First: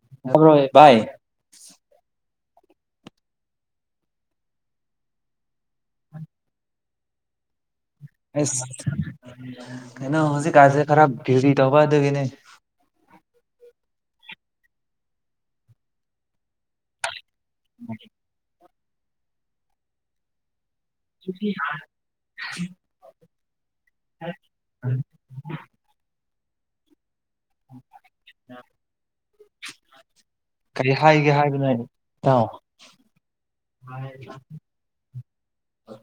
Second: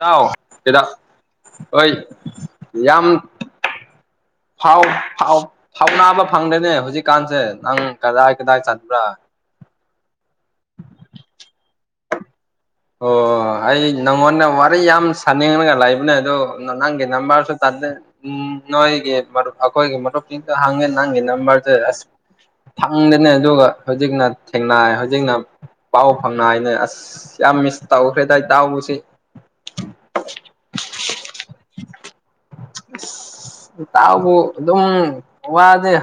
ꯇꯥꯎ ꯇꯥꯕ꯭ꯔꯣ ꯚꯥꯏ ꯀꯩꯗ‌ꯣ ꯌꯥꯝ ꯐꯥꯎ ꯐꯥꯎ ꯐꯥꯎꯅꯥꯕ ꯐꯪꯗ‌ꯦꯅꯦ ꯍꯧꯖꯤꯛꯀꯥꯟꯁꯦ ꯅꯪ ꯀꯗꯥꯏ ꯀꯗꯥꯏ ꯑꯁ ꯆꯠꯄ꯭ꯔ‌ꯥ ꯀꯩꯅꯣ ꯍꯧꯖꯤꯛ ꯀꯗꯦ ꯈꯔ ꯇꯧꯕ [unintelligible] ꯑꯗꯨꯒꯤꯅꯦ ꯑꯣ ꯑꯩ ꯅꯪꯉꯣꯟꯗ ꯋꯥꯔꯤ ꯌꯥꯝ ꯁꯥꯅꯤꯡꯉꯒ ꯂꯩꯕꯅꯦ ꯑꯗꯣ ꯅꯪꯒꯤ ꯅꯝꯕ꯭ꯔꯁꯨ ꯇꯜꯂ‌ꯦ ꯎꯝ ꯅꯣꯏꯒꯤ ꯃꯔꯨꯞ ꯑꯩꯈꯣꯏꯒꯤ ꯃꯔꯨꯞꯁꯤꯡꯗꯣ ꯍꯪꯒꯤ ꯅꯪꯒꯤ ꯅꯝꯕ꯭ꯔꯁ‌ꯦ ꯑꯁ ꯐꯪꯗ‌ꯦꯅꯦ ꯑꯗꯨꯒ ꯍꯧꯖꯤꯛꯅ ꯊꯦꯡꯅ ꯍꯧꯖꯤꯛꯅ ꯄꯥꯎ ꯐꯪ ꯅꯨꯡꯉꯥꯏꯅꯦ ꯑꯁ ꯌꯥꯝ ꯃꯤꯁ ꯇꯧꯈ꯭ꯔꯦꯗꯏ ꯏꯗꯥꯎꯁꯦ꯫ ꯀꯔꯤ ꯍꯥꯏꯒꯦ ꯍꯥꯏꯕꯅꯣ ꯏꯗꯥꯎ꯫ ꯇꯥꯎꯕꯨ ꯑꯗꯨꯝ ꯋꯥꯗꯤ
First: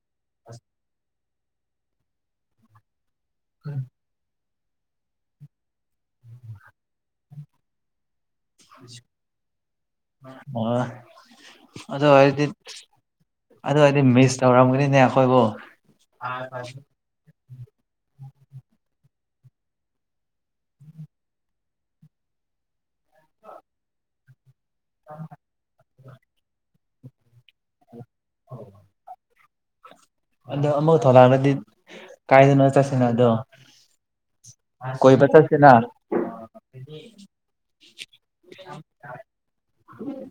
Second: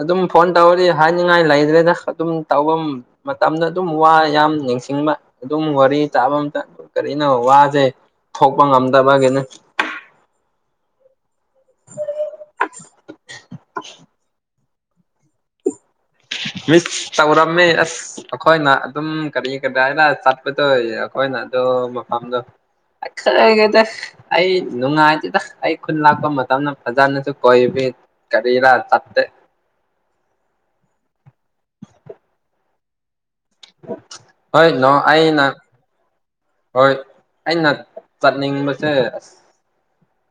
ꯑꯗꯨꯝ ꯐꯣꯟ ꯇꯧꯔꯤ ꯍꯥꯏꯅꯤꯡꯉꯥꯏ ꯂꯩꯗ꯭ꯔꯦꯗ ꯑꯗꯨꯝ ꯇꯧꯐꯝ ꯃꯇꯝꯗ ꯑꯗꯨꯝ ꯋꯥ ꯌꯥꯝ ꯅꯤꯡꯁꯤꯡꯕ꯫ ꯑꯗꯨꯝ ꯋꯥꯔꯤ ꯇꯥꯕ ꯑꯇ ꯀꯔꯤꯅꯣ ꯋꯥꯁꯦ ꯊꯣꯛꯄ ꯉꯝꯗꯕꯒꯤꯅ꯫ ꯑ ꯑꯗꯣ ꯑꯣꯏꯗꯤ꯫ ꯑꯗꯨ ꯑꯣꯏꯗꯤ ꯃꯤꯁ ꯇꯧꯔꯝꯒꯅꯤꯅꯦ ꯑꯩꯈꯣꯏꯕꯨ ꯃꯤꯁ ꯇꯧꯔꯝꯃꯦ ꯑꯁ ꯑꯩꯈꯣꯏꯅ ꯑꯗꯨꯝ ꯀꯔꯤ ꯀꯔꯤ ꯍꯥꯏꯅ ꯇꯧꯔꯤ ꯑꯩꯈꯣꯏꯅ ꯑꯗꯨꯣ ꯃꯐꯝꯗꯣ ꯅꯨꯡꯉꯥꯏꯇꯦꯗ ꯑꯩ ꯈꯨꯟ ꯂꯥꯛꯄ ꯃꯇꯝꯗ ꯐꯖꯅꯁꯨ ꯀꯣꯏ ꯀꯔꯤꯔꯥ ꯆꯠꯇꯦ꯫ ꯑꯗꯣ ꯑꯃꯨꯧ ꯊꯂꯥꯡꯅꯗꯤ ꯀꯥꯏꯗꯅꯣ ꯆꯠꯁꯤꯅ ꯑꯗꯣ ꯍꯣꯏ ꯂ ꯀꯣꯏꯕ ꯑꯩꯅꯥ ꯆꯠꯁꯤꯅ ꯍꯣꯏ ꯑꯩꯅ ꯆꯠꯅꯤꯡꯕꯁꯦ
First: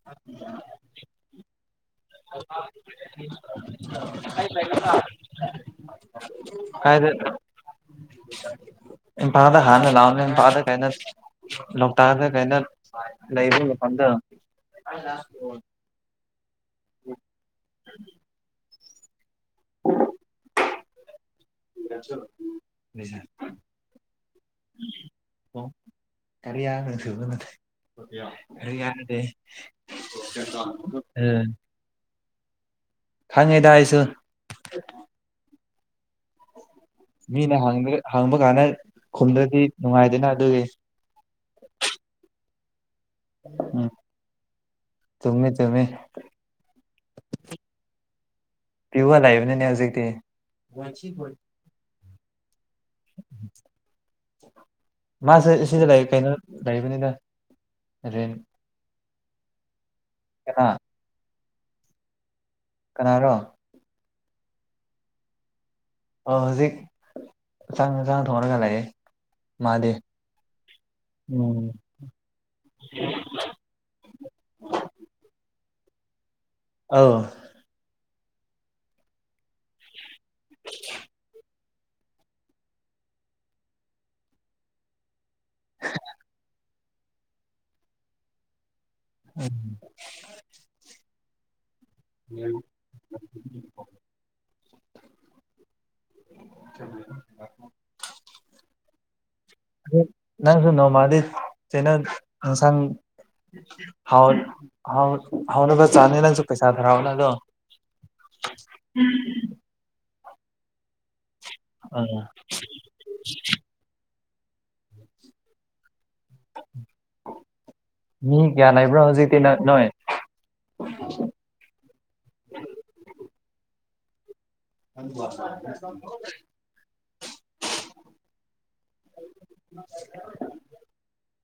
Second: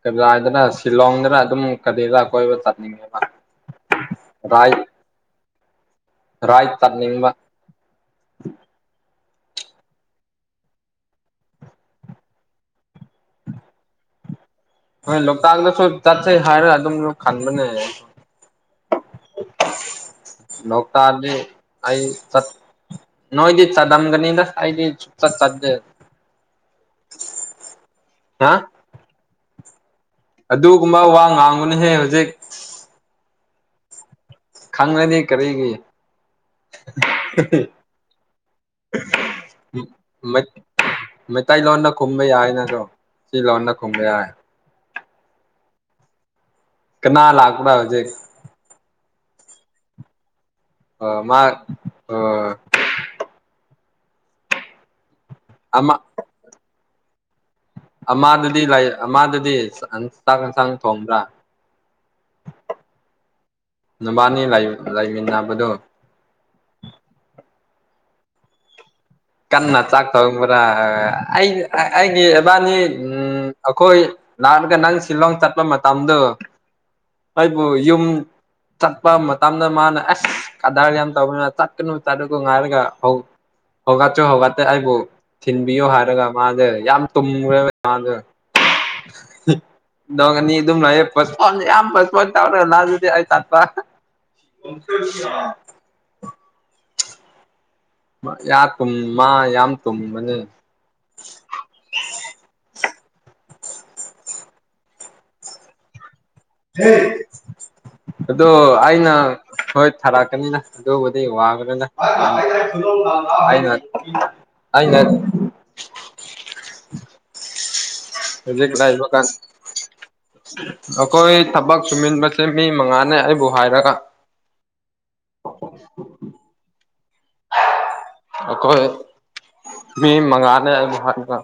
ꯀꯖ ꯍꯥꯏꯗꯅ ꯁꯤꯂꯣꯡꯗꯅ ꯑꯗꯨꯝ ꯀꯔꯤꯔꯥ ꯀꯣꯏꯕ ꯆꯠꯅꯤꯡꯉꯦꯕ [unintelligible] ꯔꯥꯏꯠ ꯔꯥꯏꯠ ꯀꯥꯏꯗ ꯆꯠꯅꯤꯡꯕ ꯏꯝꯐꯂꯗ ꯈꯅ ꯂꯥꯎꯝ ꯄꯥꯗ ꯀꯩꯅꯅ ꯂꯥꯑꯣꯇꯛꯇꯥ ꯀꯩꯅꯣ ꯂꯩꯕ ꯐꯗ ꯍꯣꯏ ꯂꯣꯛꯇꯥꯛ ꯑꯗꯁꯨ ꯆꯠꯁ ꯍꯥꯏꯔ ꯑꯗꯨꯝ ꯂ ꯈꯥꯟꯕꯕꯅꯦ꯫ ꯂꯣꯛꯇꯛ ꯑꯅꯤ ꯑꯩ ꯆꯠ ꯅꯣꯏꯣꯏꯗꯤ ꯆꯗꯝꯒꯅꯤꯗꯗꯤ ꯆꯠ ꯁꯨꯡꯆꯇ ꯆꯠꯇꯦ꯫ ꯀꯂꯤꯌꯥꯌꯥ ꯍꯥ ꯀꯌꯥꯅꯗꯦ ꯑꯗꯨꯒꯨꯝꯕ ꯋꯥ ꯉꯥꯡꯕꯨꯅꯍꯦ ꯍꯧꯖꯤꯛ ꯈꯪꯉꯦꯗ ꯍꯥꯏꯁꯨ ꯈꯪꯉꯅꯤ ꯀꯔꯤꯒꯤ ꯃꯤꯅ ꯍꯥꯡꯕ ꯀꯥꯟꯗ ꯈꯨꯝꯗ꯭ꯔꯗꯤ ꯅꯨꯡꯉꯥꯏꯗꯅ ꯑꯗꯨꯒꯤ꯫ ꯃꯩꯇꯩꯂꯣꯟꯅ ꯈꯨꯝꯕ ꯌꯥꯏꯅꯁꯨ ꯁꯤ ꯂꯣꯟꯅ ꯈꯨꯝꯕ ꯌꯥꯏ꯫ ꯆꯃꯤꯃꯦ ꯆꯃꯤꯃꯦ꯫ ꯀꯅꯥ ꯂꯥꯛꯄꯔꯥ ꯍꯧꯖꯛ ꯄꯤꯌꯨꯕ ꯂꯩꯕꯅꯤꯅꯦ ꯍꯧꯖꯤꯛꯇꯤ꯫ ꯑꯣ ꯃꯥ ꯑꯣ ꯃꯥꯁꯦ ꯁꯤꯁꯦ ꯑꯃ ꯀꯩꯅꯣ ꯂꯩꯔꯤꯕꯅꯤꯗ ꯑꯃꯗꯗꯤ ꯂꯥꯏ ꯑꯃꯗꯗꯤ ꯆꯥꯛ ꯀꯅꯥ ꯌꯦꯟꯁꯥꯡ ꯊꯣꯡꯕ꯭ꯔꯥ ꯀꯅꯥꯔꯣ ꯅꯕꯥꯅꯤ ꯂꯩꯃꯤꯟꯅꯕꯗꯨ ꯑꯣ ꯍꯧꯖꯤꯛ ꯆꯥꯛ ꯍꯦꯅꯖꯡ ꯊꯣꯡꯔꯒ ꯂꯩꯌꯦ꯫ ꯀꯟꯅ ꯃꯥꯗꯤ ꯆꯥꯛ ꯊꯧꯕ꯭ꯔꯥ ꯑꯩ ꯎꯝ ꯑꯩꯒꯤ ꯏꯕꯥꯅꯤ ꯑꯩꯈꯣꯏ ꯂꯥꯛꯥꯛꯂꯒ ꯅꯪ ꯁꯤꯂꯣꯡ ꯆꯠꯄ ꯃꯇꯝꯗꯣ ꯑꯥꯎ ꯑꯩꯕꯨ ꯌꯨꯝ ꯆꯠꯄ ꯃꯇꯝꯗ ꯃꯥꯅ ꯑꯦꯁ ꯀꯗꯥꯔ ꯌꯥꯝ ꯇꯧꯕꯅꯤꯅ ꯇꯥꯨꯒ ꯉꯔꯒ ꯍ ꯍꯧꯎꯒꯇꯁꯨ ꯍꯧꯎꯒꯑꯇꯦ ꯑꯕꯣ ꯊꯤꯟꯕꯤꯌꯣ ꯍꯥꯏꯔꯒ ꯃꯥꯁꯦ ꯌꯥꯝ ꯇꯨꯝꯈ꯭ꯔꯦꯕ ꯃꯥꯗꯨ [inaudible] ꯅꯣꯡꯅꯤ ꯑꯗꯨꯝ ꯂꯑ ꯐ ꯌꯥꯝ ꯐꯁꯄꯣꯟ ꯇ ꯆꯥꯎꯔꯒ ꯂ ꯑꯗꯨꯗꯤ ꯑꯩ ꯆꯠꯄ [unintelligible] [inaudible] ꯌꯥ ꯀꯨꯝ ꯃꯥ ꯌꯥꯝ ꯇꯨꯝꯕꯅꯦ ꯅꯪꯁꯨ ꯅꯣꯃꯥꯗꯤ꯫ ꯅ ꯁꯥꯡ ꯍꯥꯎ ꯍꯥꯎꯅꯕ ꯆꯥꯅꯦꯅꯁꯨ ꯑꯗꯣ ꯑꯩꯅ ꯊꯥꯔꯛꯀꯅꯤꯅ ꯑꯗꯨꯕꯨꯗꯤ ꯋꯥꯒꯅꯤꯅ ꯑꯥ ꯑꯩꯅ ꯑꯩꯅ ꯃꯤ ꯀ꯭ꯌꯥ ꯍꯧꯖꯤꯛ ꯂꯩꯕ꯭ꯔꯣ ꯂꯩꯕ ꯀꯥꯟ ꯍꯧꯖꯤꯇꯤ ꯅꯣꯏ ꯑꯩꯈꯣꯏ ꯊꯕꯛ ꯁꯨꯃꯤꯟꯕꯁꯦ ꯃꯤ ꯃꯉꯥꯅꯦ ꯑꯩꯕꯨ ꯍꯥꯏꯔꯒ [unintelligible] ꯑꯣꯈꯣꯏ ꯃꯤ ꯃꯉꯥꯅꯦ ꯍꯥꯏꯕ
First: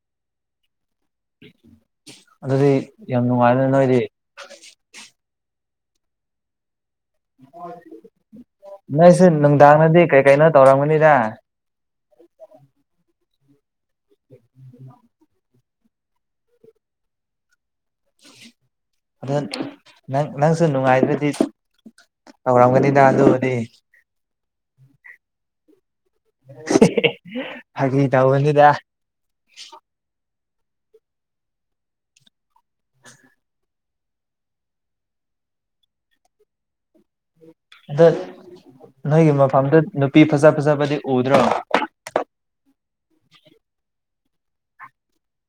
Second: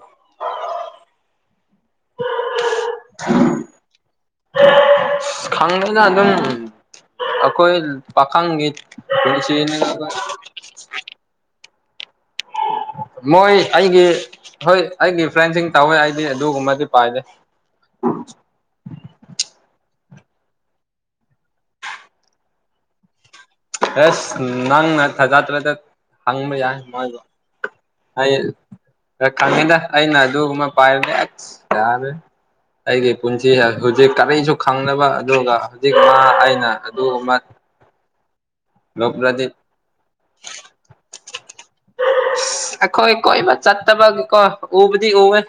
ꯑꯗꯨꯗꯤ ꯌꯥꯝ ꯅꯨꯡꯉꯥꯏꯗ ꯅꯣꯏꯗꯤ ꯈꯪꯅꯦꯅ ꯑꯗꯨꯝ ꯑꯩꯈꯣꯏ ꯄꯥꯈꯪꯒꯤ ꯄꯨꯁꯤ ꯇꯧꯔꯥꯡꯃꯅꯤꯗ ꯃꯣꯏ ꯑꯩꯒꯤ ꯍꯣꯏ ꯑꯩꯒꯤ ꯐ꯭ꯔꯦꯟꯁꯤꯡ ꯇꯧꯋꯦ ꯑꯩꯗꯤ ꯑꯗꯨꯒꯨꯝꯕꯗꯤ ꯄꯥꯏꯗꯦ ꯑꯗꯣ ꯅꯪ ꯅꯪꯁꯨ ꯅꯨꯡꯉꯥꯏꯗ꯭ꯔꯗꯤ ꯇꯧꯔꯝꯒꯅꯤꯗ ꯑꯗꯨꯕꯨꯗꯤ ꯑꯁ ꯅꯪꯅ ꯊꯥꯖ ꯇ꯭ꯔꯗ ꯍꯪꯕ ꯌꯥꯏ ꯃꯣꯏꯗꯣ ꯐꯥꯒꯤ ꯇꯧꯕꯅꯤꯗ ꯑꯩ ꯈꯪꯉꯦꯗ ꯑꯩꯅ ꯑꯗꯨꯒꯨꯝꯕ ꯄꯥꯏꯕꯅꯦ ꯑꯁ ꯌꯥꯔ ꯑꯩꯒꯤ ꯄꯨꯟꯁꯤ ꯍꯧꯖꯤꯛ ꯀꯔꯤꯁꯨ ꯈꯪꯅꯕ ꯑꯗꯨꯒ ꯍꯧꯖꯤꯛ ꯃꯥ ꯑꯩꯅ ꯑꯗ ꯅꯣꯏꯒꯤ ꯂꯣꯞꯂꯗꯤ ꯃꯐꯝꯗꯨ ꯅꯨꯄꯤ ꯐꯖ ꯐꯖꯕꯗꯤ ꯎꯗ꯭ꯔꯣ ꯑꯩꯈꯣꯏ ꯀꯣꯏꯕ ꯆꯠꯇꯕꯒꯤꯀꯣ ꯎꯕꯨꯗꯤ ꯎꯋꯦ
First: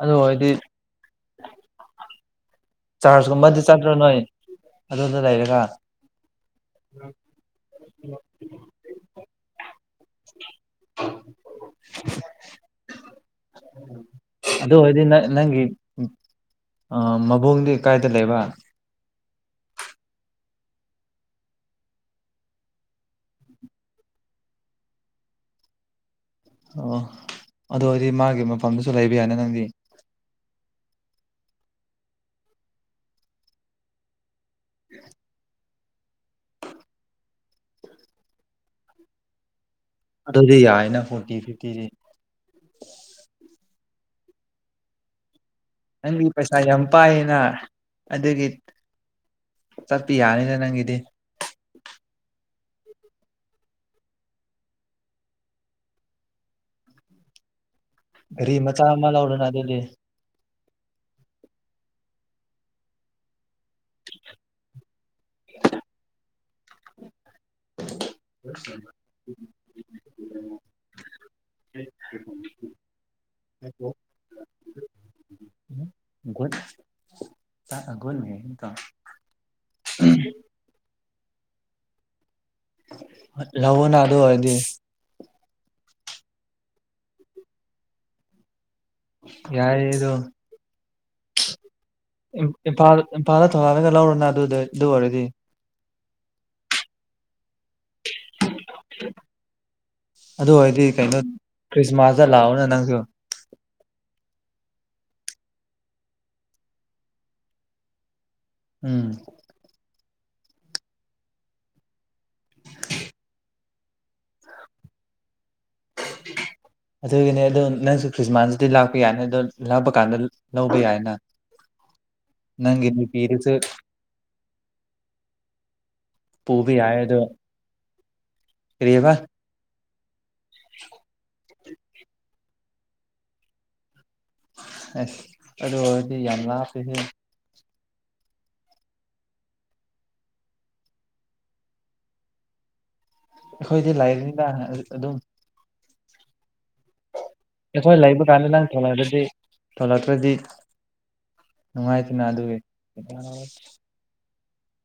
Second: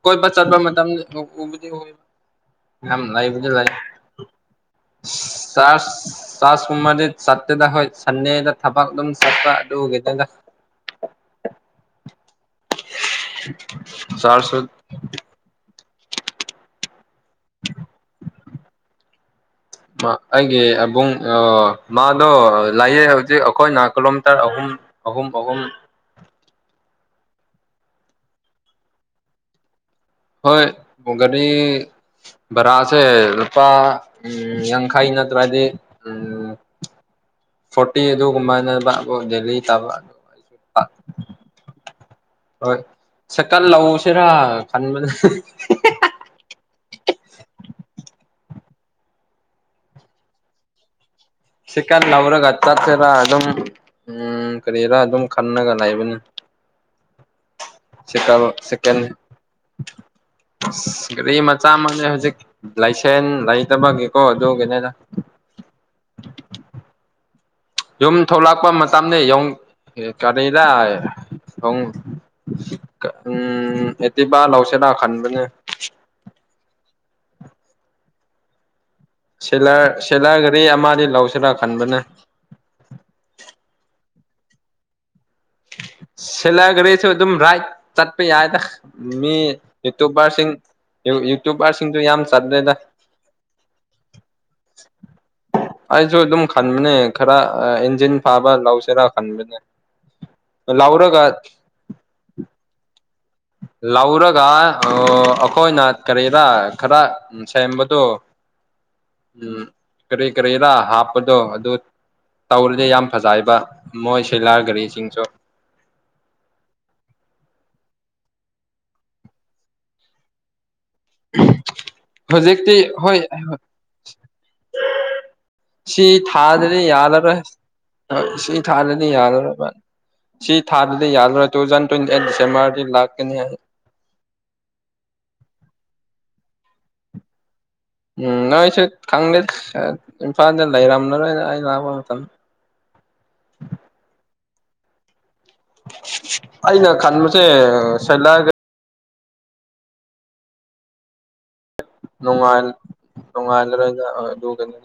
ꯑꯗꯨ ꯀꯣꯏꯄ ꯑꯣꯏꯔꯗꯤ ꯆꯠꯄ ꯃꯇꯝ ꯎꯕ ꯆꯥꯔꯖꯀꯨꯝꯕꯗꯤ ꯆꯠꯇ꯭ꯔꯣ ꯅꯣꯏ ꯑꯗꯨꯗ ꯂꯩꯔꯒ ꯆꯥꯛ ꯀꯃꯥꯗꯤ ꯆꯠꯇꯦꯗ ꯍꯣꯏ ꯁꯟꯗꯦꯗ ꯊꯕꯛ ꯑꯗꯨꯝ ꯆꯠꯄ [unintelligible] ꯆꯔꯁꯨ ꯑꯗꯨ ꯑꯣꯏꯔꯗꯤ ꯅꯪ ꯅꯪꯒꯤ ꯃꯕꯨꯡꯗꯤ ꯀꯥꯏꯗ ꯂꯩꯕ ꯑꯩꯒꯤ ꯏꯕꯨꯡ ꯃꯥꯗꯣ ꯂꯥꯏꯌꯦ ꯍꯧꯖꯤꯛ ꯑꯩꯈꯣꯏꯅ ꯀꯤꯂꯣꯃꯤꯇꯔ ꯑꯍꯨꯝ ꯑꯍꯨꯝ ꯑꯍꯨꯝ ꯑꯣ ꯑꯗꯨ ꯑꯣꯏꯗꯤ ꯃꯥꯒꯤ ꯃꯐꯝꯗꯨꯁꯨ ꯂꯩꯕ ꯌꯥꯅꯤ ꯅꯪꯗꯤ ꯍꯣꯏ ꯃꯒꯅꯤ ꯕꯔꯥꯁꯦ ꯂꯨꯄꯥ ꯎꯝ ꯌꯥꯡꯈꯩ ꯅꯠꯇ꯭ꯔꯗꯤ ꯎꯝ ꯐꯣꯔꯇꯤ ꯑꯗꯨꯒꯨꯝꯕꯅ ꯗꯦꯂꯤ ꯇꯥꯕ ꯑꯗꯨꯗꯤ ꯌꯥꯏꯅ ꯐꯣꯔꯇꯤ ꯐꯤꯐꯇꯤꯁꯤ ꯍꯣꯏ ꯁꯦꯀꯟ ꯂꯧꯁꯤꯔꯥ ꯈꯟꯕꯗ ꯅꯪꯒꯤ ꯄꯩꯁꯥ ꯌꯥꯝ ꯄꯥꯏꯌꯦꯅ ꯑꯗꯨꯒꯤ ꯆꯠꯄꯤ ꯌꯥꯅꯤꯅ ꯅꯪꯒꯤꯗꯤ ꯁꯤꯀꯠ ꯂꯧꯔꯒ ꯆꯠꯁꯤꯔꯥ ꯑꯗꯨꯝ ꯎꯝ ꯀꯔꯤꯔꯥ ꯑꯗꯨꯝ ꯈꯟꯅꯂꯒ ꯂꯩꯕꯅꯤ ꯑꯔꯤ ꯁꯥꯏꯀꯜ ꯃꯆꯥ ꯑ ꯑꯃ ꯂꯧ ꯑꯣꯔꯅ ꯂꯩ ꯒꯔꯤ ꯃꯆꯥ ꯃꯛꯅꯦ ꯍꯧꯖꯤꯛ ꯂꯥꯏꯁꯦꯟ ꯂꯩꯇꯕꯒꯤꯀꯣ ꯑꯗꯨꯒꯤꯅꯦꯅ [unintelligible] [unintelligible] ꯌꯨꯝ ꯊꯣꯛꯂꯛꯄ ꯃꯇꯝꯅꯦ ꯌꯣꯡ ꯀꯔꯤꯗ ꯑꯪ ꯎꯝ ꯑꯦꯇꯤꯕ ꯂꯥꯎꯁꯤꯔꯥ ꯈꯟꯕꯅꯦ [unintelligible] ꯁꯂꯔ ꯁꯦꯂꯔꯒꯔꯤ ꯑꯃꯗꯤ ꯂꯧꯁꯤꯔꯥ ꯈꯟꯕꯅꯦ ꯂꯧꯑꯣꯅꯥ ꯑꯗꯨ ꯑꯣꯏꯔꯗꯤ ꯁꯦꯂꯔ ꯒꯔꯤꯁꯨ ꯑꯗꯨꯝ ꯔꯥꯏꯗ ꯇꯠꯄꯥ ꯌꯥꯏꯗ ꯃꯤ ꯌꯥꯏꯌꯦ ꯑꯗꯣ ꯌꯨꯇꯨꯕꯔꯁꯤꯡ ꯌꯨꯇꯨꯕꯔꯁꯤꯡꯗꯨ ꯌꯥꯝ ꯆꯠꯂꯦꯗ ꯏꯝꯐꯥꯜ ꯏꯝꯐꯥꯜꯗ ꯊꯣꯒꯜꯂꯒ ꯂꯧꯔꯣꯅ ꯑꯗꯨꯗ ꯑꯗꯨ ꯑꯣꯏꯔꯗꯤ ꯑꯩꯁꯨ ꯑꯗꯨꯝ ꯈꯟꯕꯅꯦ ꯈꯔ ꯑꯥ ꯏꯟꯖꯤꯟ ꯐꯥꯕ ꯂꯧꯁꯤꯔꯥ ꯈꯟꯕꯅꯦ ꯑꯗꯨ ꯑꯣꯏꯗꯤ ꯀꯩꯅꯣ ꯂꯧꯔꯒ ꯈ꯭ꯔꯤꯁꯃꯥꯁꯇ ꯂꯥꯛꯑꯣꯅ ꯅꯪꯁꯨ ꯂꯧꯔꯒ ꯑꯣ ꯑꯩꯈꯣꯏꯅ ꯀꯔꯤꯗ ꯈꯔ ꯎꯝ ꯁꯦꯝꯕꯗꯣ ꯎꯝ ꯎꯝ ꯀꯔꯤ ꯀꯔꯤꯔꯥ ꯍꯥꯞꯄꯗꯣ ꯑꯗꯨ ꯇꯧꯔꯗꯤ ꯌꯥꯝ ꯐꯖꯩꯕ ꯃꯣꯏ ꯁꯤꯂꯥꯔ ꯒꯥꯔꯤꯁꯤꯡꯁꯨ [unintelligible] ꯑꯗꯨꯒꯤꯅꯦ ꯑꯗꯣ ꯅꯪꯁꯨ ꯈ꯭ꯔꯤꯁꯃꯥꯁꯇꯗꯤ ꯂꯥꯛꯄ ꯌꯥꯏꯅꯤ ꯑꯗꯣ ꯂꯥꯛꯄ ꯀꯥꯟꯗ ꯂꯧꯕ ꯌꯥꯏꯅ [unintelligible] ꯍꯧꯖꯤꯛꯇꯤ ꯅꯪꯒꯤ ꯍꯣꯏ ꯑꯍ ꯅꯨꯄꯤꯗꯨꯁꯨ [unintelligible] ꯁꯤ ꯄꯨꯕ ꯊꯥꯗ꯭ꯔꯗꯤ ꯌꯥꯏ ꯑꯗꯣ ꯌꯥꯔꯥꯔꯣꯏ ꯍꯣꯏ ꯁꯤ ꯊꯥꯗꯗꯤ ꯀꯔꯤꯕ ꯌꯥꯔꯔꯣꯏꯕ ꯁꯤ ꯊꯥꯗꯗꯤ ꯌꯥꯔꯔꯣꯏ ꯇꯨꯖꯟ ꯊ꯭ꯋꯦꯟꯇꯤ ꯑꯩꯠ ꯗꯤꯁꯦꯝꯕꯔ ꯗꯤ ꯂꯥꯛꯀꯅꯤ ꯑꯩ ꯑꯁ ꯑꯗꯨ ꯑꯣꯏꯔꯗꯤ ꯌꯥꯝ ꯂꯥꯞꯄꯦ ꯍꯦ ꯎꯝ ꯅꯣꯏꯁꯨ ꯈꯪꯗꯦ ꯏꯝꯐꯥꯜꯗ ꯂꯩꯔꯝꯂꯔꯣꯏꯗ ꯑꯩ ꯂꯥꯛꯄ ꯃꯇꯝꯗ ꯑꯈꯣꯏꯗꯤ ꯂꯥꯏꯔꯤꯅꯤꯅ ꯑ -ꯑꯗꯨꯝ [unintelligible] ꯑꯩꯅ ꯈꯟꯕ ꯑꯩꯈꯣꯏ ꯂꯩꯕ ꯀꯥꯟꯗ ꯅꯪ ꯊꯣꯂꯛꯑ꯭ꯔꯗꯤ ꯊꯣꯂꯛꯇ꯭ꯔꯗꯤ ꯅꯣꯡꯉꯥꯜ ꯅꯣꯡꯉꯥꯜꯂꯔꯣꯏꯗ ꯑ -ꯑꯗꯨꯒꯅꯦ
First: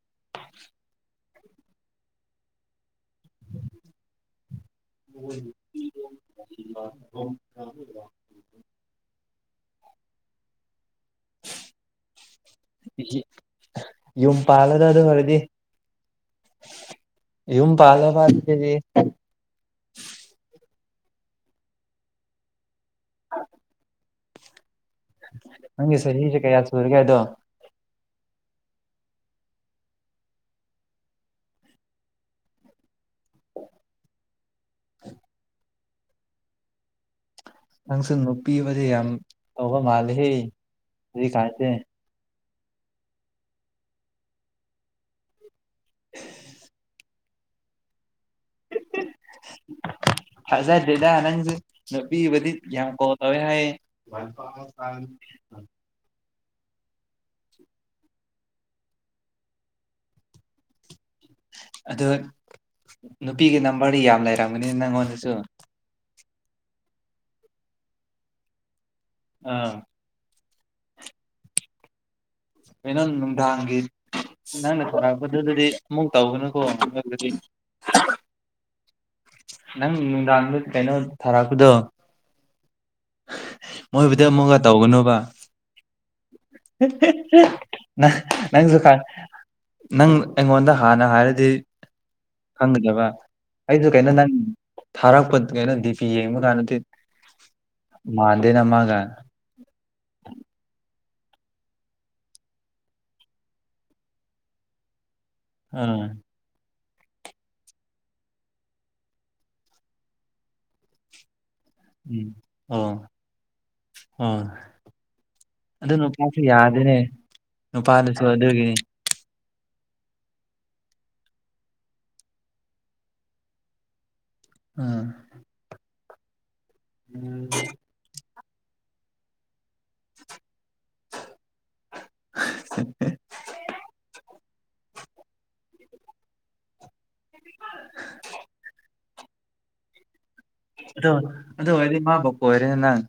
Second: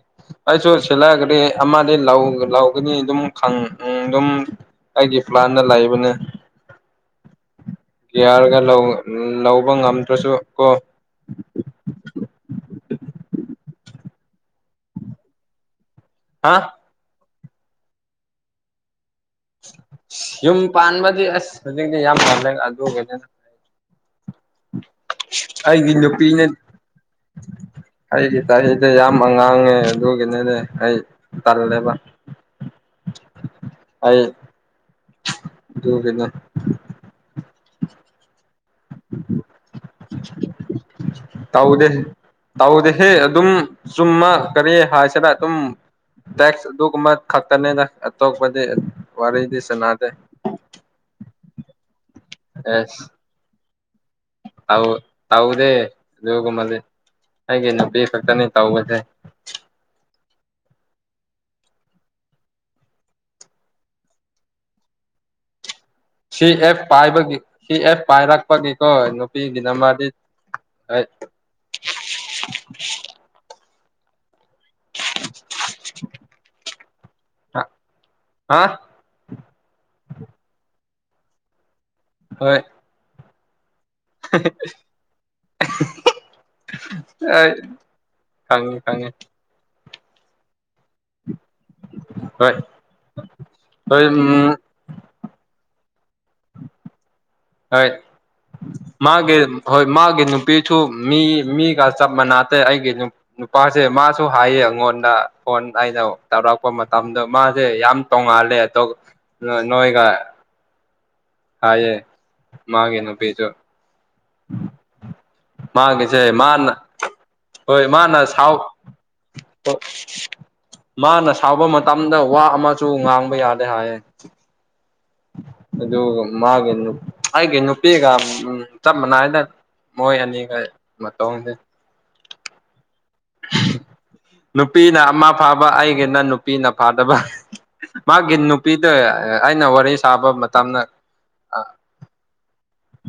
ꯑꯩꯁꯨ ꯁꯤꯂꯥ ꯒꯥꯔꯤ ꯑꯃꯗꯤ ꯂꯧ ꯂꯧꯒꯅꯤ ꯑꯗꯨꯝ ꯈꯟ ꯎꯝ ꯑꯗꯨꯝ ꯑꯩꯒꯤ ꯄ꯭ꯂꯥꯟꯗ ꯂꯩꯕꯅꯦ [unintelligible] ꯌꯥꯔꯒ ꯂꯧ ꯂꯧꯕ ꯉꯝꯗ꯭ꯔꯁꯨ ꯀꯣ [inaudible] ꯌꯨꯝ ꯄꯥꯂꯣꯗ ꯑꯗꯨ ꯑꯣꯏꯔꯗꯤ ꯍꯥ ꯎꯨꯝ ꯄꯥꯜꯂꯣꯕ ꯑꯗꯨꯒꯤꯗꯤ ꯌꯨꯝ ꯄꯥꯟꯕꯗꯤ ꯑꯁ ꯍꯧꯖꯤꯛꯇꯤ ꯌꯥꯝ ꯇꯜꯂꯦ ꯑꯗꯨ ꯑꯣꯏꯗꯅ ꯑꯩꯒꯤ ꯅꯪꯒꯤ ꯅꯨꯄꯤ ꯆꯍꯤꯁꯦ ꯅꯠ ꯀꯌꯥ ꯁꯨꯔꯒꯦ ꯑꯗꯣ ꯑꯩꯒꯤ ꯆꯍꯤꯗꯤ ꯌꯥꯝ ꯑꯉꯥꯡꯅꯦ ꯑꯗꯨꯒꯤꯅꯦꯗ ꯑꯩ ꯇꯜꯂꯦꯕ [inaudible] ꯑꯩ [inaudible] ꯑꯗꯨꯒꯤꯅꯦ ꯅꯪꯁꯨ ꯅꯨꯄꯤꯕꯨꯗꯤ ꯌꯥꯝ ꯇꯧꯕ ꯃꯥꯜ ꯇꯧꯗꯦ ꯇꯧꯗꯤꯍꯦ ꯑꯗꯨꯝ ꯆꯨꯝꯃ ꯀꯔꯤ ꯍꯥꯏꯁꯤꯔꯥ ꯑꯗꯨꯝ ꯇꯦꯛꯁ ꯑꯗꯨꯒꯨꯝꯕ ꯈꯛꯇꯅꯦꯅ ꯑꯇꯣꯄꯗꯤ ꯊꯥꯖꯗꯦꯗꯥ ꯅꯪꯁꯦ ꯅꯨꯄꯤꯕꯨꯗꯤ ꯌꯥꯝ ꯑꯦꯁ ꯀꯣꯜ ꯇꯧꯋꯦ ꯍꯥꯏꯌꯦ ꯃꯥꯏꯄꯥ ꯇꯧ ꯇꯧꯗꯦ ꯑꯗꯨꯒꯨꯝꯕꯗꯤ ꯑꯩꯒꯤ ꯅꯨꯄꯤ ꯈꯛꯇꯅꯤ ꯇꯧꯕꯗꯤ ꯑꯗꯨ ꯅꯨꯄꯤꯒꯤ ꯅꯝꯕꯔꯗꯤ ꯌꯥꯝ ꯂꯩꯔꯝꯒꯅꯤꯅ ꯅꯪꯉꯣꯟꯗꯁꯨ ꯁꯤ ꯑꯦꯞ ꯄꯥꯏꯕꯒꯤ ꯁꯤ ꯑꯦꯞ ꯄꯥꯏꯔꯛꯄꯒꯤꯀꯣ ꯅꯨꯄꯤꯒꯤ ꯑꯥ ꯅꯨꯝꯕꯔ ꯗꯤ ꯑꯩꯠ [unintelligible] ꯀꯩꯅꯣ ꯅꯨꯡꯗꯥꯡꯒꯤ ꯅꯪꯅ ꯊꯔꯛꯄꯗꯨꯗꯗꯤ ꯑꯃꯨꯛ ꯇꯧꯒꯅꯨꯀꯣ [unintelligible] ꯍꯥꯥ ꯅꯪ ꯅꯨꯡꯗꯥꯡꯗ ꯀꯩꯅꯣ ꯊꯥꯔꯛꯄꯗꯣ ꯍꯣꯏ ꯃꯣꯏꯕꯨꯗꯤ ꯑꯃꯨꯛꯀ ꯇꯧꯒꯅꯣꯕ ꯑꯩ [unintelligible] ꯅꯪ ꯈꯪꯉꯤ ꯅꯪꯖꯨ ꯈꯪ ꯈꯪꯉꯤ ꯅꯪ ꯑꯩꯉꯣꯟꯗ ꯍꯥꯟꯅ ꯍꯥꯏꯔꯗꯤ ꯍꯣꯏ ꯈꯪꯒꯗꯕ ꯑꯩꯗꯨ ꯍꯣꯏ ꯀꯩꯅꯣ ꯅꯪ ꯎꯝ ꯊꯥꯔꯛꯄ ꯀꯩꯅꯣ ꯗꯤ ꯄꯤ ꯌꯦꯡꯕ ꯀꯥꯟꯗꯗꯤ ꯍꯣꯏ ꯃꯥꯟꯗꯦꯅ ꯃꯥꯒ ꯃꯥꯒꯦ ꯍꯣꯏ ꯃꯥꯒꯤ ꯅꯨꯄꯤꯁꯨ ꯃꯤ ꯃꯤꯒ ꯆꯞ ꯃꯅꯇꯩꯦ ꯑꯩꯒꯤ ꯅꯨꯄꯥꯁꯦ ꯃꯥꯁꯨ ꯍꯥꯏꯌꯦ ꯑꯩꯉꯣꯟꯗ ꯐꯣꯟ ꯑꯩꯅ ꯑꯥ ꯇꯧꯔꯛꯄ ꯃꯇꯝꯗ ꯃꯥꯁꯦ ꯌꯥꯝ ꯇꯣꯡꯉꯥꯜꯂꯦ ꯑꯗꯨꯒ ꯅꯣꯏꯒ ꯍꯥꯏꯌꯦ ꯎꯝ ꯃꯥꯒꯦꯅꯣ ꯄꯤꯖꯣ ꯑ ꯑꯗꯨ ꯃꯥꯒꯤꯁꯦ ꯅꯨꯄꯥꯁꯨ ꯃꯥꯅ ꯌꯥꯗꯦꯅꯦ ꯍꯣꯏ ꯅꯨꯄꯥꯗꯨꯁꯨ ꯃꯥꯅ ꯁꯥꯎ ꯑꯗꯨꯒꯤꯅꯤ ꯃꯥꯅ ꯁꯥꯎꯕ ꯃꯇꯝꯗ ꯋꯥ ꯑꯃꯁꯨ ꯉꯥꯡꯕ ꯌꯥꯗꯦ ꯍꯥꯏꯌꯦ ꯎꯝ ꯑꯗꯨ ꯃꯥꯒꯦ ꯅꯨ ꯍꯥꯏꯦ ꯅꯨꯄꯤꯤꯒ ꯎ ꯆꯞ ꯃꯥꯟꯅꯏꯅ ꯃꯣꯏ ꯑꯅꯤꯒ ꯃꯇꯁꯦ ꯑꯣꯦ ꯅꯨꯄꯤꯅ ꯑꯃ ꯐꯥꯕ ꯑꯩꯒꯤꯅ ꯅꯨꯄꯤꯅ ꯐꯥꯗꯕ ꯃꯥꯒꯤ ꯅꯨꯄꯤꯗ ꯑꯩꯅ ꯋꯥꯔꯤ ꯁꯥꯕ ꯃꯇꯝ ꯑꯗꯣ ꯑꯗꯨ ꯑꯣꯏꯔꯗꯤ ꯃꯥꯕꯣꯛꯀ ꯑꯣꯏꯔꯦꯅꯦ ꯅꯪ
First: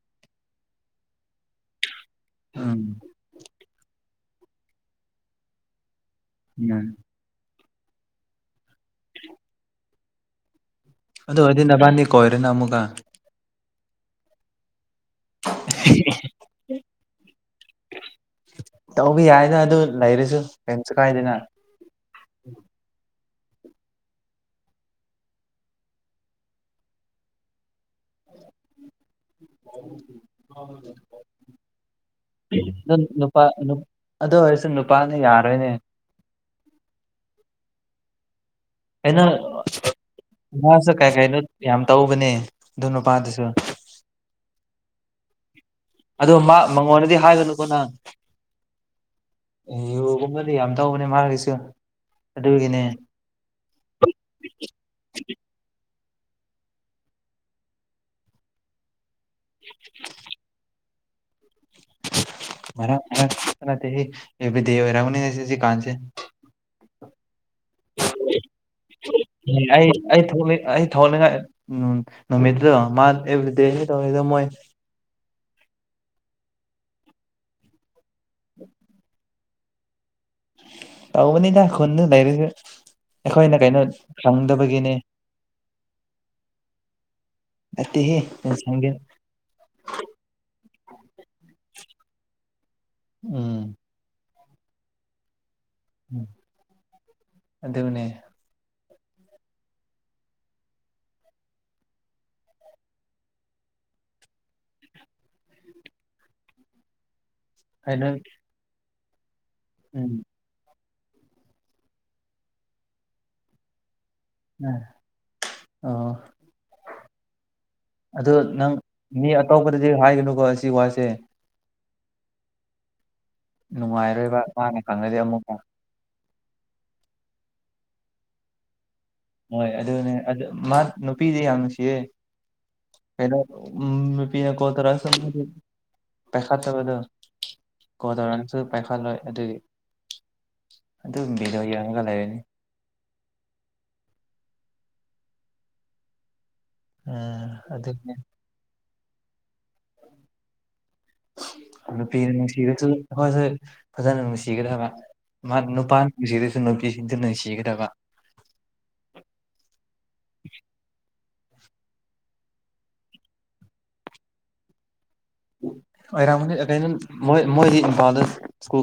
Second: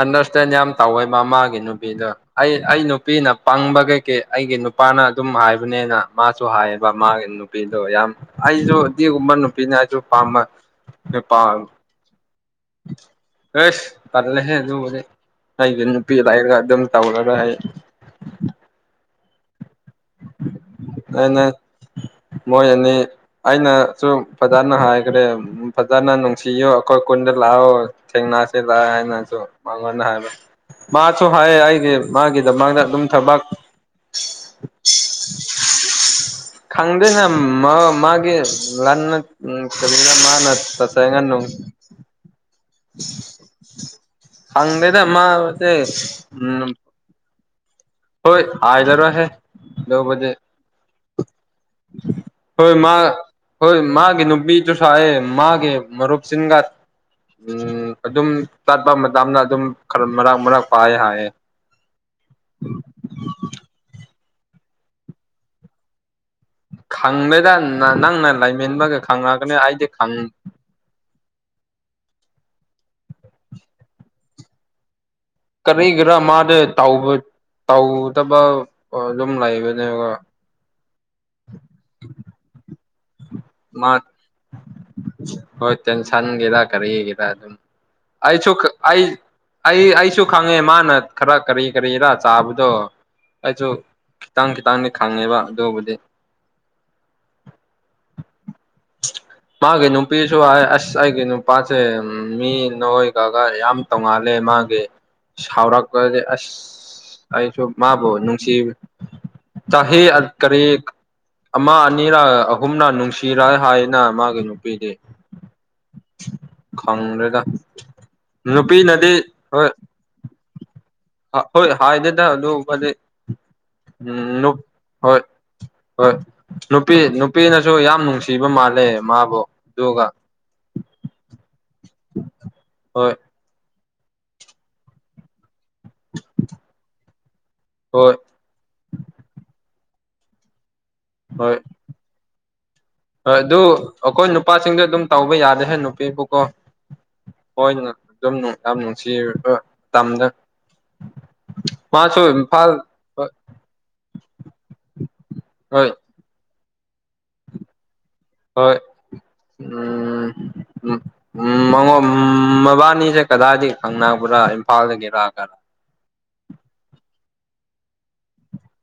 ꯑꯟꯗꯔꯁꯇꯦꯟ ꯌꯥꯝ ꯇꯧꯋꯦ ꯃꯃꯥꯒꯤ ꯅꯨꯄꯤꯗꯣ ꯑꯩ ꯎꯝ ꯑꯩ ꯅꯨꯄꯤꯅ ꯄꯪꯕ ꯀꯩꯀꯩ ꯑꯩꯒꯤ ꯅꯨ ꯅꯨꯄꯥꯅ ꯑꯗꯨꯝ ꯍꯥꯏꯕꯅꯦꯅ ꯃꯥꯁꯨ ꯎꯝ ꯍꯥꯏꯌꯦꯕ ꯃꯥꯒꯤ ꯅꯨꯄꯤꯗꯣ ꯌꯥꯝ ꯑꯩꯁꯨꯗꯤꯒꯨꯝꯕ ꯅꯨꯄꯤꯅ ꯑꯩꯁꯨ ꯄꯥꯝꯃ ꯑꯗꯨ ꯄ ꯑꯣꯏꯔꯗꯤ ꯅꯕꯥꯅꯤ ꯀꯣꯏꯔꯦꯅ ꯑꯃꯨꯛꯀ ꯑꯦꯁ ꯇꯗꯂꯦꯅꯦꯦ ꯑꯩꯁ ꯅꯨꯄꯤ ꯂꯔꯒ ꯑꯗꯨꯝ ꯇꯧꯔꯔ ꯑꯩ ꯇꯧꯕ ꯌꯥꯏꯅ ꯑꯗꯨ ꯂꯩꯔꯁꯨ ꯀꯩꯝꯁꯨ ꯀꯥꯏꯗꯦꯅ ꯑꯩꯅ ꯃꯣꯏ ꯑꯅꯤ ꯑꯩꯅ ꯁꯨꯝ ꯐꯖꯥꯅ ꯍꯥꯏꯈ꯭ꯔꯦ ꯎ ꯐꯖꯅ ꯅꯨꯡꯁꯤꯌꯨ ꯑꯩꯈꯣꯏ ꯀꯨꯟꯗ ꯂꯥꯛꯑꯣ ꯊꯦꯡꯅꯥꯁꯤꯦ ꯂꯥꯛꯑꯣ ꯍꯥꯏꯅ ꯃꯉꯣꯟꯗ ꯍꯥꯏꯕ ꯃꯥꯁꯨ ꯍꯥꯏꯌꯦ ꯑꯩꯒꯤ ꯃꯥꯒꯤꯗꯃꯥꯡꯗ ꯑꯗꯨꯝ ꯊꯕꯥꯛ ꯑꯗꯣ ꯑꯣꯏꯁ ꯅꯨꯄꯥꯅꯤ ꯌꯥꯔꯣꯏꯅꯦ ꯈꯪꯗꯅ ꯃ ꯃꯥꯒꯤꯦ ꯂꯍꯥꯟꯅ ꯀꯩꯅꯣ ꯎ ꯀꯅ ꯃꯥꯅ ꯃꯥꯁꯨ ꯇꯁꯥꯏ ꯀꯩ ꯉꯅ ꯀꯩꯅꯣ ꯌꯥꯝ ꯇꯧꯕꯅꯦ ꯑꯗꯨ ꯅꯨꯄꯥꯗꯨꯁꯨ ꯍꯪꯗꯦꯗꯃꯁꯦ ꯑꯗꯣ ꯃꯉꯣꯟꯗꯗꯤ ꯍꯥꯏꯒꯅꯨꯀꯣ ꯅꯪ ꯍꯣꯏ ꯍꯥꯏ ꯔꯁꯦ ꯑꯦ ꯌꯣꯒꯨꯝꯕꯗꯤ ꯌꯥꯝ ꯇꯧꯕꯅꯦ ꯃꯥꯒꯤꯁꯨ ꯍꯣꯏ ꯑꯗꯨꯒꯤꯅꯦ ꯃꯥ ꯍꯣꯏ ꯃꯥꯒꯦ ꯅꯨꯕꯤ ꯇꯁꯨꯑ ꯃꯥꯒꯦ ꯃꯔꯨꯕ ꯁꯤꯒꯥ ꯎꯝ ꯑꯗꯨꯝ ꯆꯠꯄ ꯃꯇꯝꯗ ꯑꯗꯨꯝ ꯈꯔ ꯃꯔꯛ ꯃꯔꯛ ꯄꯥꯏꯑꯦ ꯍꯥꯏꯌꯦꯦ ꯃ ꯗꯦ ꯑꯣꯏꯔꯃꯅꯤꯁꯤꯁꯤ ꯀꯥꯟꯁꯦ ꯈꯪꯕꯦꯗ ꯅꯪꯅ ꯂꯥꯏꯃꯦꯟꯕꯒ ꯈꯪꯅꯒꯅꯦ ꯑꯩꯗꯤ ꯈꯪ ꯊꯧꯒꯠꯅꯤꯡꯉꯥꯏ ꯅꯨꯃꯤꯠꯇꯨꯗ ꯃꯥ ꯑꯦꯕ꯭ꯔꯤꯗꯦ ꯇꯧꯔꯤꯗ ꯃꯣꯏ ꯀꯔꯤ ꯈꯔ ꯃꯥꯗ ꯇꯧꯗꯕ ꯑꯗꯨꯝ ꯂꯩꯕꯅꯦ ꯑꯧ ꯃ ꯅꯅꯦ ꯗꯥꯛꯈꯅ ꯂꯥꯏꯔꯁꯨ ꯑꯩꯈꯣꯏꯅ ꯀꯩꯅꯣ ꯃꯥ ꯈꯪꯗꯕꯒꯤꯅꯦ ꯍꯣꯏ ꯇꯦꯟꯁꯟꯒꯤꯔ ꯀꯔꯤꯒꯤꯔ ꯑꯗꯨꯝ ꯑꯇꯩ ꯑꯩꯁꯨ ꯍ ꯁꯒꯦ ꯑꯩ ꯑꯩ ꯑꯩꯁꯨ ꯈꯪꯉꯦ ꯃꯥꯅ ꯈꯔ ꯀꯔꯤ ꯀꯔꯤꯔ ꯆꯥꯕꯗꯣ ꯎꯝ ꯑꯩꯁꯨ ꯈꯤꯇꯪ ꯈꯤꯇꯪꯗꯤ ꯈꯪꯉꯦꯕ ꯑꯗꯨꯕꯨꯗꯤ ꯎꯝ ꯑꯗꯨꯅꯦ ꯃꯥꯒꯤ ꯅꯨꯄꯤꯁꯨ ꯍꯥꯏ ꯑꯁ ꯑꯩꯒꯤ ꯅꯨꯄꯥꯁꯦ ꯃꯤ ꯅꯣꯏꯒꯒ ꯌꯥꯝ ꯇꯣꯡꯉꯥꯜꯂꯦ ꯃꯥꯒꯤ ꯁꯥꯎꯔꯛꯄꯁꯦ ꯑꯁ ꯑꯩꯁꯨ ꯀꯩꯅꯣ ꯃꯥꯕꯨ ꯅꯨꯡꯁꯤ ꯆꯍꯤ ꯎꯝ ꯀꯔꯤ ꯑꯃ ꯑꯅꯤꯔ ꯑꯍꯨꯝꯔ ꯅꯨꯡꯁꯤꯔ ꯍꯥꯏꯅ ꯃꯥꯒ ꯅꯨꯄꯤꯗꯤ ꯑꫭ ꯈꯪꯗ꯭ꯔꯦꯗ ꯑꯗꯨ ꯅꯪ ꯅꯨꯄꯤꯅꯗꯤ ꯃꯤ ꯑꯇꯣꯞꯄꯗꯗꯤ ꯍꯥꯏꯒꯅꯨꯀꯣ ꯑꯁꯤ ꯋꯥꯁꯦ ꯑꯈꫭꯏ ꯍꯥꯏꯗꯦꯗ ꯑꯗꯨꯒꯨꯝꯕꯗꯤ ꯅꯨꯡꯉꯥꯏꯔꯣꯏꯕ ꯃꯥꯅ ꯈꯪꯉꯗꯤ ꯑꯃꯨꯛꯀꫭ ꯍꯣꯏ ꯅꯨꯄꯤ ꯅꯨꯄꯤꯅꯁꯨ ꯌꯥꯝ ꯅꯨꯡꯁꯤꯕ ꯃꯥꯜꯂꯦ ꯃꯥꯕꯨ ꯍꯣꯏ ꯑꯗꯨꯒ ꯑꯗꯨꯅꯦ ꯑꯗꯨ ꯃꯥ ꯅꯨꯄꯤꯗꯤ ꯌꯥꯝ ꯅꯨꯡꯁꯤꯌꯦ ꯍꯣꯏ ꯀꯩꯅꯣ ꯎꯝ ꯅꯨꯄꯤꯅ ꯀꯣꯜ ꯇꯧꯔꯁꯨ ꯃꯥꯗꯤ ꯄꯥꯏꯈꯠꯇꯕꯗꯣ ꯍꯣꯏ ꯀꯣꯜꯇꯧꯔꯁꯨ ꯄꯥꯏꯈꯠꯂꯣꯏ ꯑꯗꯨꯒꯤ ꯑꯗꯨꯝ ꯍꯣꯏ ꯚꯤꯗꯤꯑꯣ ꯌꯦꯡꯉꯒ ꯂꯩꯔꯅꯤ ꯍꯣꯏ ꯑꯗꯨ ꯑꯩꯈꯣꯏ ꯅꯨꯄꯥꯁꯤꯡꯗꯤ ꯑꯗꯨꯝ ꯇꯧꯕ ꯌꯥꯗꯦ ꯍꯦ ꯅꯨꯄꯤꯕꯨꯀꯣ ꯎꯝ ꯑꯈꫭꯏꯅ ꯑꯗꯨꯅꯦ ꯑꯗꯨꯝ ꯌꯥꯝ ꯅꯨꯡꯁꯤꯔꯕ ꯃꯇꯝꯗ ꯃꯥꯁꯨ ꯅꯨꯄꯤꯅ ꯏꯝꯐꯥꯜ ꯅꯨꯡꯁꯤꯔꯁꯨ ꯍꯣꯏ ꯑꯩꯈꯣꯏꯁ‌ꯦ ꯐꯖꯅ ꯅꯨꯡꯁꯤꯒꯗꯕ ꯃꯥ ꯍꯣꯏ ꯅꯨꯄꯥ ꯅꯨꯡꯁꯤꯔꯁꯨ ꯅꯨꯄꯤꯁꯤꯡꯁꯨ ꯅꯨꯡꯁꯤꯒꯗꯕ ꯍꯣꯏ ꯎꯝ ꯎꯝ ꯎꯝ ꯃꯉꯣ ꯃꯕꯥꯅꯤꯁꯦ ꯀꯗꯥꯏꯗꯒꯤ ꯈꯪꯅꯕ꯭ꯔꯥ ꯏꯝꯐꯥꯜꯗꯒꯤꯔ ꯑꯣꯏꯔꯝꯒ ꯀꯩꯅꯣ [unintelligible] ꯃꯣꯏꯗꯤ ꯏꯝꯐꯥꯜꯗ ꯏꯁꯀꯨꯜ